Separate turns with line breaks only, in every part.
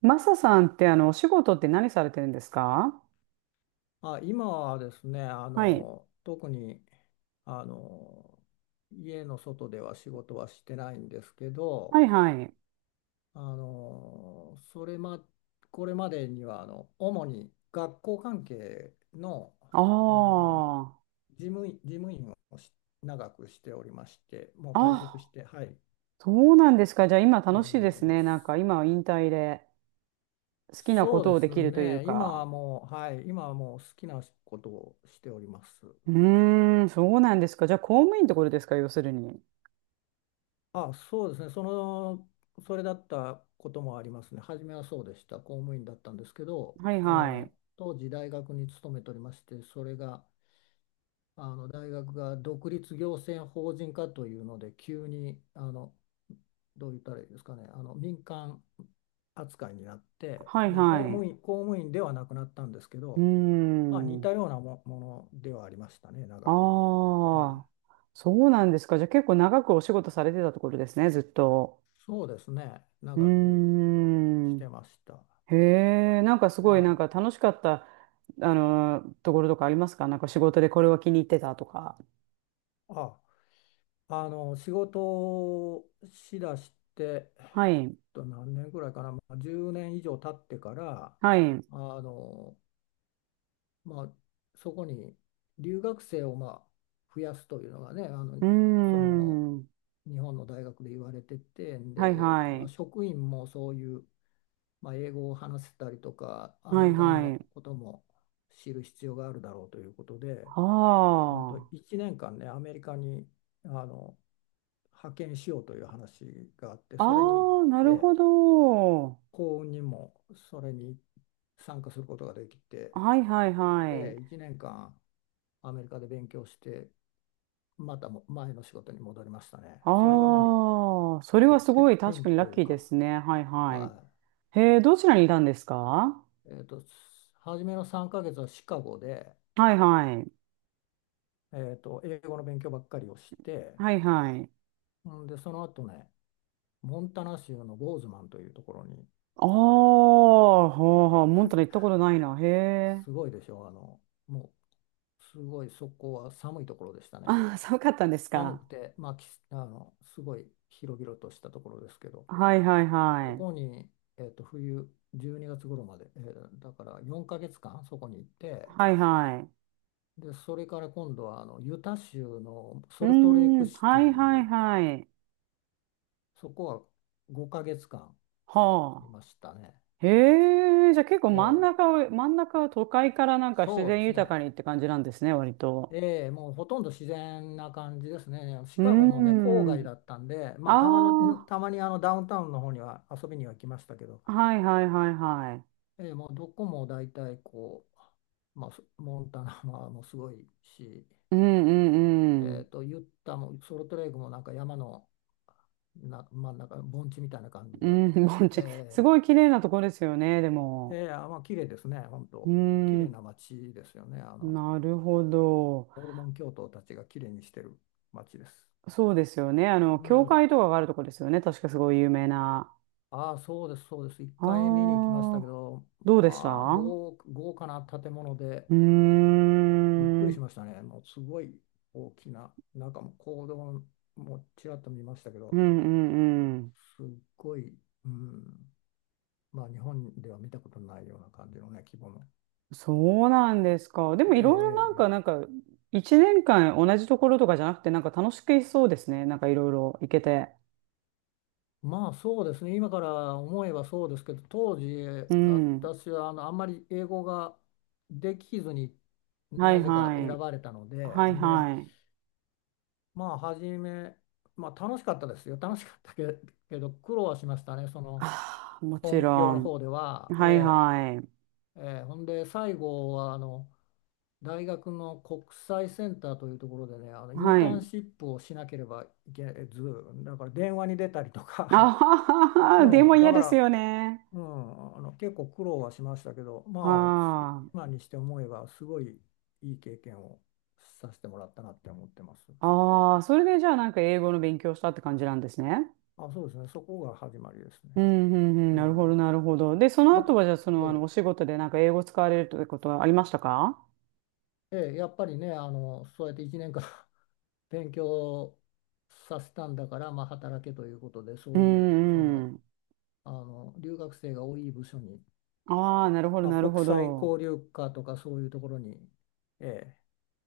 マサさんってお仕事って何されてるんですか？
あ、今はですね、
はい。
特に、あの、家の外では仕事はしてないんですけ
は
ど、
いはい。
あの、それま、これまでには、主に学校関係の、
あ
あの、
あ。
事務員をし長くしておりまして、もう退職し
あ、
て、はい、
そうなんですか。じゃあ今
今
楽しい
家に
で
お
す
りま
ね。なん
す。
か今は引退で好きなこ
そう
と
で
をで
す
きるという
ね、今は
か。
もう、はい、今はもう好きなことをしております。
うーん、そうなんですか。じゃあ公務員ってことですか、要するに。
あ、そうですね。それだったこともありますね。初めはそうでした。公務員だったんですけど、
はい
そ
はい。
の当時大学に勤めておりまして、それが大学が独立行政法人化というので、急にどう言ったらいいですかね、民間扱いになって、
はい
まあ、公
はい。
務員、公務員ではなくなったんですけ
うー
ど、まあ、似た
ん。
ようなものではありましたね、長く。
あ
はい。
あ。そうなんですか。じゃあ結構長くお仕事されてたところですね、ずっと。
そうですね、
うー
長くし
ん。
てました。
へえ、なんかすごいな
は
んか
い。
楽しかった、ところとかありますか？なんか仕事でこれは気に入ってたとか。
あ、仕事をしだして、
はい。
何年ぐらいかな、まあ、10年以上経ってから、
はい。う
あの、まあ、そこに留学生を、まあ、増やすというのがね、
ー
その、
ん。
日本の大学で言われてて、
はい
で、
は
まあ、
い。
職員もそういう、まあ、英語を話せたりとか、ア
は
メ
い
リカ
は
の
い。
ことも知る必要があるだろうということで、
は
1年間ね、アメリカに、あの派遣しようという話があって、
あ。
それに、
ああ、な
え
るほ
え、
ど。
幸運にもそれに参加することができて、
はいはいは
ええ、
い。
1年間アメリカで勉強して、またも前の仕事に戻りましたね。それが、まあ、
ああ、それはすごい確
転
か
機
にラ
と
ッ
いう
キーで
か、
すね。はいはい。
はい。
へえ、どちらにいたんですか？
えーと、初めの3ヶ月はシカゴで、
はいはい。
英語の勉強ばっかりをして、
はいはい。
んで、その後ね、モンタナ州のボーズマンというところに、
ああ、はあはあ、モンタナ行ったことないな。へえ。
すごいでしょ、もすごいそこは寒いところでしたね。
ああ、寒かったんです
寒
か？
くて、まあ、きあのすごい広々としたところですけど、
はいはい
そ
はい。
こに、冬12月頃まで、だから4ヶ月間そこに行って、
はいは
で、それから今度はユタ州の
い。う
ソ
ー
ルトレイク
ん、
シテ
は
ィ
いはい
に、
はい。
そこは5ヶ月間
は
いましたね。
あ。へえ、じゃあ結構真ん
ええ
中を、真ん中は都会からなんか自
そうで
然
す
豊
ね。
かにって感じなんですね、割と。
ええ、もうほとんど自然な感じですね。シ
うー
カゴもね、郊外
ん。
だったんで、まあ、たまの、
あ
たまにダウンタウンの方には遊びには来ましたけど、
あ、はいはいはいはい。
ええ、もうどこも大体こう、まあ、モンタナももうすごいし、
うんうんうん。
ユッタもソルトレイクもなんか山の真ん中、盆地みたいな感じ
う
で、
ん、盆地。す
え
ごい綺麗なとこですよね、で
え、
も。
ええ、あ、まあ、綺麗ですね、本
うー
当。綺麗
ん、
な街ですよね。
なるほど。
ホルモン教徒たちが綺麗にしてる街です。
そうですよね。
う
教
ん。
会とかがあるとこですよね。確かすごい有名な。
ああ、そうです、そうです。一回見
あ
に行きましたけ
あ、
ど、
どうでした？
まあ、
う
豪華な建物で
ーん、
びっく
う
りし
ん
ましたね。もうすごい大きな、中もう講堂もちらっと見ましたけ
う
ど、
んうん。
すっごい、うん、まあ、日本では見たことないような感じのね、規模の。
そうなんですか。で
え
もいろいろなんか、
え、え
なん
え
か、一年間同じところとかじゃなくて、なんか楽しくいそうですね。なんかいろいろ行けて。
まあそうですね、今から思えばそうですけど、当時、
うん。
私はあんまり英語ができずに
は
な
い
ぜか
は
選
い。
ばれたので、
はい
で、
はい。
まあ初め、まあ、楽しかったですよ楽しかったけ、けど苦労はしましたねその
ああ、もち
本業
ろ
の
ん。
方では、え
はいはい。
えええほんで最後はあの大学の国際センターというところでね、イン
は
ター
い。
ンシップをしなければいけず、だから電話に出たりと
あ
か、
はは、でも
うん、だ
嫌
か
です
ら、
よね。
うん、結構苦労はしましたけど
は
まあ今
あ。
にして思えばすごいいい経験をさせてもらったなって思ってます。
ああ、それでじゃあなんか英語の勉強したって感じなんですね。
あ、そうですね。そこが始まりですね。
うん、うん、うん、
え
なるほ
え
ど、なるほど。で、その
もつ
後は、じゃあ、そ
え
の、
え
お仕事でなんか英語使われるということはありましたか？
ええやっぱりね、そうやって1年間 勉強させたんだから、まあ、働けということで、そ
うん、
ういう、
うん。
留学生が多い部署に、
ああ、なるほど、
まあ、
なる
国
ほ
際
ど。
交流課とかそういうところに、ええ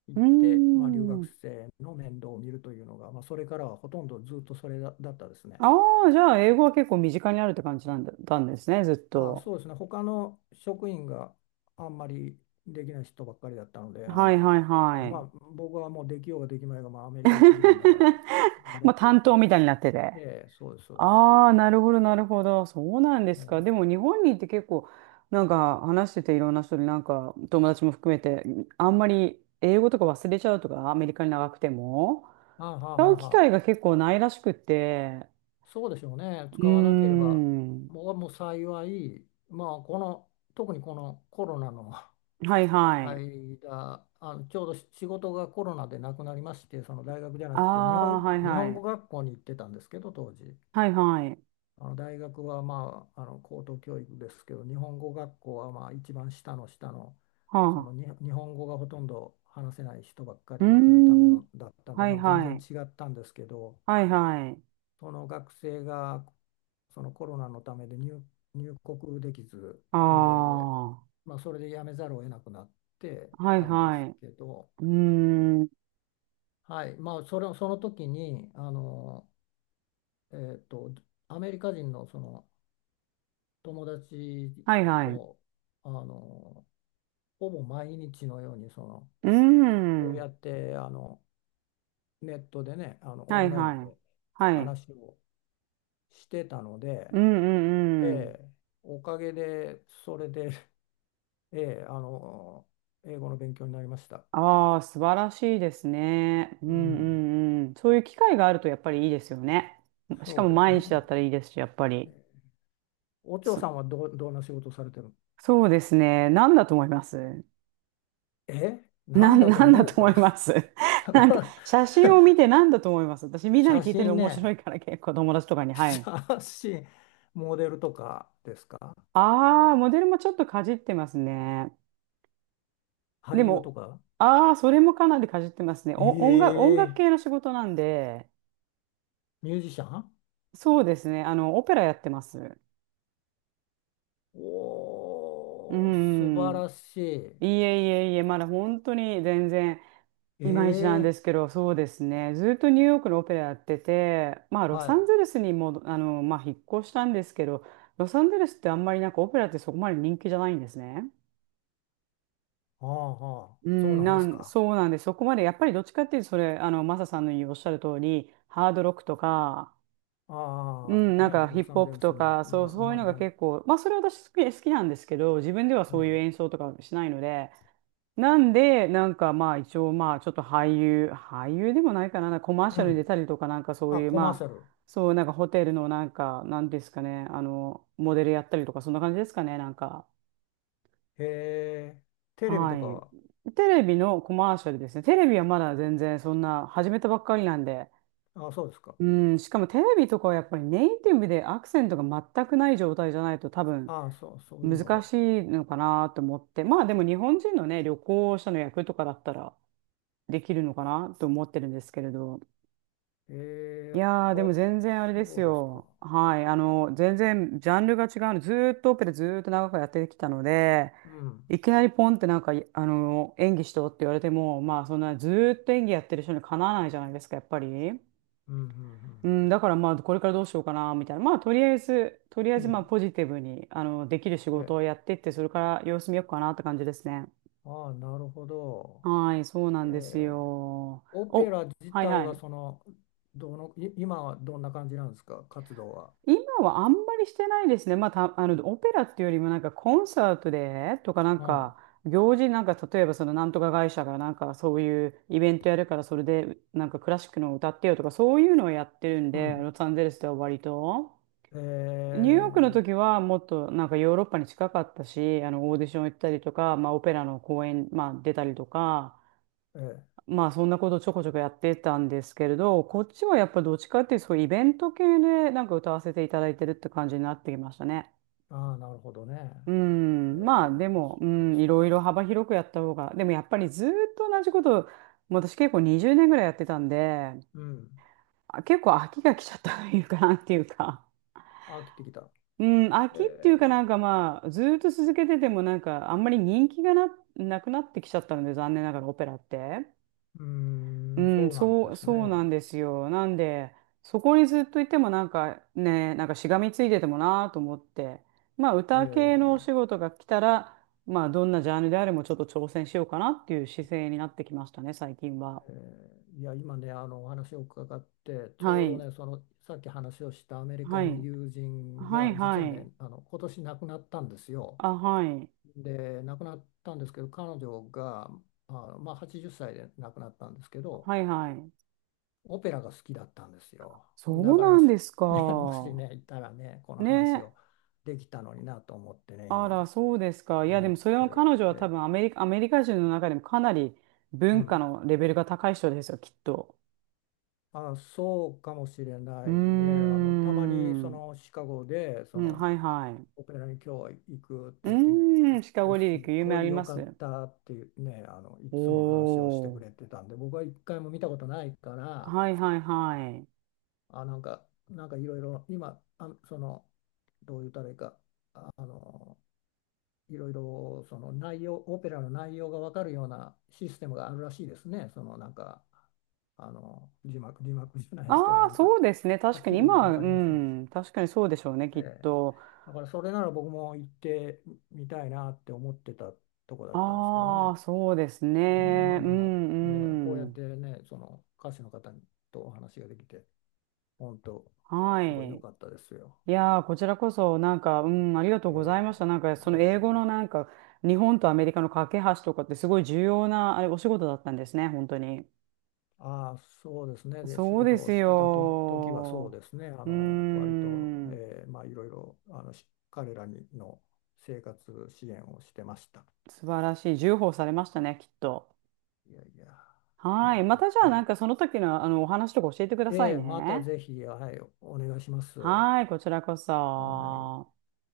行
う
っ
ー
て、まあ、留学
ん。
生の面倒を見るというのが、まあ、それからはほとんどずっとそれだったですね。
ああ、じゃあ、英語は結構身近にあるって感じなんだ、たんですね、ずっ
あ、
と。
そうですね。他の職員があんまりできない人ばっかりだったので、
はい、はい、は
まあ、
い。
僕はもうできようができまいが、まあ、アメリカ行ってきたんだから、や
ま
れ
あ、
とい
担
う
当
か。
みたいになってて。
ええ、そうです、そうです。
ああ、なるほど、なるほど。そうなんで
え
すか。で
え、
も日本にいて結構、なんか話してていろんな人になんか友達も含めて、あんまり英語とか忘れちゃうとか、アメリカに長くても、
ああ、はあ、
使
はあ
う機
は
会
あ、
が結構ないらしくって、
そうでしょうね。
うー
使わなければ、
ん、
僕はもう幸い、まあ、この、特にこのコロナの
はい はい。
間、ちょうど仕事がコロナでなくなりまして、その大学じゃな
あ
くて、日
あ、
本、
はい
日本
は
語
い。
学校に行ってたんですけど、当時。
はいはい。
あの大学は、まあ、高等教育ですけど、日本語学校はまあ一番下の下の、
は
そのに
あ。
日本語がほとんど話せない人ばっか
うー
りのため
ん、
のだったんで、
は
ま
い
あ、全
は
然
い。
違ったんですけど、
はいはい。
その学生がそのコロナのためで入国できず
あ
で、
あ、
まあ、それで辞めざるを得なくなって
はい
たんで
は
す
い。
けど、
うーん、
はいまあ、その時にえっと、アメリカ人の、その友達
はいはい。う
とあのほぼ毎日のように
ー
こうや
ん。
ってネットでね、オ
はい
ンライ
は
ン
い。
で
はい。
話をしてたので、
うん
え
うんうん。
え、おかげでそれで、ええ、英語の勉強になりました。
ああ、素晴らしいですね。うん
う
う
ん、
んうん。そういう機会があるとやっぱりいいですよね。しか
そ
も
うです
毎日だ
ね。
ったらいいですし、やっぱ
え
り。
えお嬢
そ、
さんはどんな仕事をされてるの？
そうですね。何だと思います？
え、な
な
ん
ん、
だと
なんだ
思
と
う
思い
か？
ます？ なんか、写真を見て何だと思います？私、みんなに
写
聞いてる
真
面白
ね。
いか ら結構友達とか に。はい。
写真、モデルとかですか？
ああ、モデルもちょっとかじってますね。
俳
で
優と
も、
か？
ああ、それもかなりかじってますね。お、音楽、音楽
ええ、
系の仕事なんで、
ミュージシャン？
そうですね。オペラやってます。う
おー、素晴
ん。
らしい。
いえいえいえ、まだ本当に全然いまいちなんで
ええ
すけど、そうですね。ずっとニューヨークのオペラやってて、まあ、ロ
は
サ
い。
ンゼルスにも、あの、まあ、引っ越したんですけど、ロサンゼルスってあんまりなんかオペラってそこまで人気じゃないんですね。
ああ、はあ、
う
そう
ん、
なんで
な
す
ん、
か。
そうなんで、そこまで、やっぱりどっちかっていうと、それ、あの、マサさんの言うおっしゃる通り、ハードロックとか、う
ああ、
ん、なん
ね、
かヒ
ロ
ップ
サン
ホッ
ゼ
プ
ルス、
とか、そう、そういうのが結構、まあそれ私好き、好きなんですけど、自分ではそ
は
ういう演奏とかしないので、なんで、なんかまあ一応まあちょっと俳優、俳優でもないかな、なんかコマー
い。
シ
う
ャルに出
ん。
たりとかなんかそう
あ、
いう
コマーシ
ま
ャ
あ、
ル。
そうなんかホテルのなんか、なんですかね、あの、モデルやったりとかそんな感じですかね、なんか。
へえ、テレビとか
は
は？
い。テレビのコマーシャルですね。テレビはまだ全然そんな始めたばっかりなんで。
あ、そうですか。
うん、しかもテレビとかはやっぱりネイティブでアクセントが全くない状態じゃないと多分
ああ、そういうの
難
が。
しいのかなと思って、まあでも日本人のね、旅行者の役とかだったらできるのかなと思ってるんですけれど、い
ええ、
やー、で
わ、
も全然あれです
そうですか。
よ。はい、全然ジャンルが違うの、ずーっとオペラずーっと長くやってきたので、
うん、
いきなりポンってなんか、いあの、演技しろって言われても、まあそんなずーっと演技やってる人にかなわないじゃないですか、やっぱり。
うん、うん、
うん、だからまあ、これからどうしようかな、みたいな。まあ、とりあえず、とりあえ
うん。
ず
う
まあ、
ん
ポジティブに、できる仕事
え、
をやってって、それから様子見ようかなって感じですね。
ああ、なるほど。
はい、そうな
え
んです
ー
よ。
オペ
お、
ラ自
はい
体
は
は
い。
その、どの、い今はどんな感じなんですか、活動は？
今はあんまりしてないですね。まあ、た、あの、オペラっていうよりもなんかコンサートでとかなん
ああ、
か、行事なんか、例えばそのなんとか会社がなんかそういうイベントやるからそれでなんかクラシックの歌ってよとかそういうのをやってるん
う
で、
ん。
ロサンゼルスでは割と。
え
ニューヨークの
ー
時はもっとなんかヨーロッパに近かったし、あのオーディション行ったりとか、まあオペラの公演、まあ出たりとか、
えー
まあそんなことちょこちょこやってたんですけれど、こっちはやっぱどっちかっていうとそういうイベント系でなんか歌わせていただいてるって感じになってきましたね。
ああ、なるほどね。
う
え
ん、まあで
ー
も、う
そうで
ん、
す
い
か。
ろいろ幅広くやった方が、でもやっぱりずーっと同じことを、もう私結構20年ぐらいやってたんで、
うん。
あ結構飽きが来ちゃったというか、なんていうか、
あ、切ってきた。
うん、飽きっていうかな
え
んかまあ、ずーっと続けててもなんか、あんまり人気がな、なくなってきちゃったので、残念ながらオペラって。
ーうー
う
ん、
ん、
そうなん
そ
で
う、
す
そうな
ね。
んですよ。なんで、そこにずっといてもなんかね、なんかしがみついててもなと思って、まあ、
え
歌系のお仕
ー
事が来たら、まあ、どんなジャンルであれもちょっと挑戦しようかなっていう姿勢になってきましたね、最近は。
えーいや、今ね、お話を伺って、ち
は
ょうど
い、
ね、その、さっき話をしたアメリ
は
カの
い、
友人
はい、
が、実
は
は
い。
ね、今年亡くなったんですよ。
あ、はい、
で、亡くなったんですけど、彼女が、まあ、80歳で亡くなったんですけど、
はい、はい。
オペラが好きだったんですよ。だ
そう
から、
なんです
ね、もし
か。
ね、いたらね、この話
ね。
をできたのになと思ってね、
あ
今、
ら、そうですか。いや、で
思
も
っ
それ
て
は彼
る。
女は多
で、
分アメリカ、アメリカ人の中でもかなり
う
文化
ん。
のレベルが高い人ですよ、きっと。
あ、そうかもしれ
う
な
ー
いね。たまに、
ん。
シカゴで、
うん、はいはい。
オペラに今日行くっ
う
て言って
ーん、シカ
で、
ゴリ
す
リ
っ
ック、有名
ご
あ
い
り
良
ま
かっ
す。
たっていうね、いつも話をして
お
く
ー。
れてたんで、僕は一回も見たことないから、
はいはいはい。
あ、なんかいろいろ今どう言ったらいいか、あのいろいろその内容オペラの内容が分かるようなシステムがあるらしいですね、なんか字幕じゃない
あ
ですけど、
あ、
なんか
そうですね。
は
確
っ
か
き
に
り
今は、
分
う
かりませんでし
ん、
た。
確かにそうでしょうね、きっ
ええ
と。
だからそれなら僕も行ってみたいなって思ってたとこだったんですけど
あ
ね。
あ、そうです
うん、ま
ね。
あ
う
でも、こう
ん
や
う
って
ん。
ね、その歌手の方とお話ができて、本当、
は
すごい良
い。
かったですよ。
いやー、こちらこそ、なんか、うん、ありがとうございまし
え
た。なんか、そ
ー
の英語
え
のなんか、日本とアメリカの架け橋とかってすごい重要な、あれ、お仕事だったんですね、本当に。
ー、ああ、そうですね。で、仕
そうで
事を
す
してた時はそう
よ。
ですね。
うー
割と、
ん、
まあいろいろ、彼らにの生活支援をしてました。
素晴らしい。重宝されましたね、きっと。
いやいや、
はい。ま
ま
たじゃ
あ、
あ、
は
なん
い。
かその時の、お話とか教えてくだ
え
さい
え、また
ね。
ぜひ、はい、お願いします。は
はい、こちらこ
い。
そ。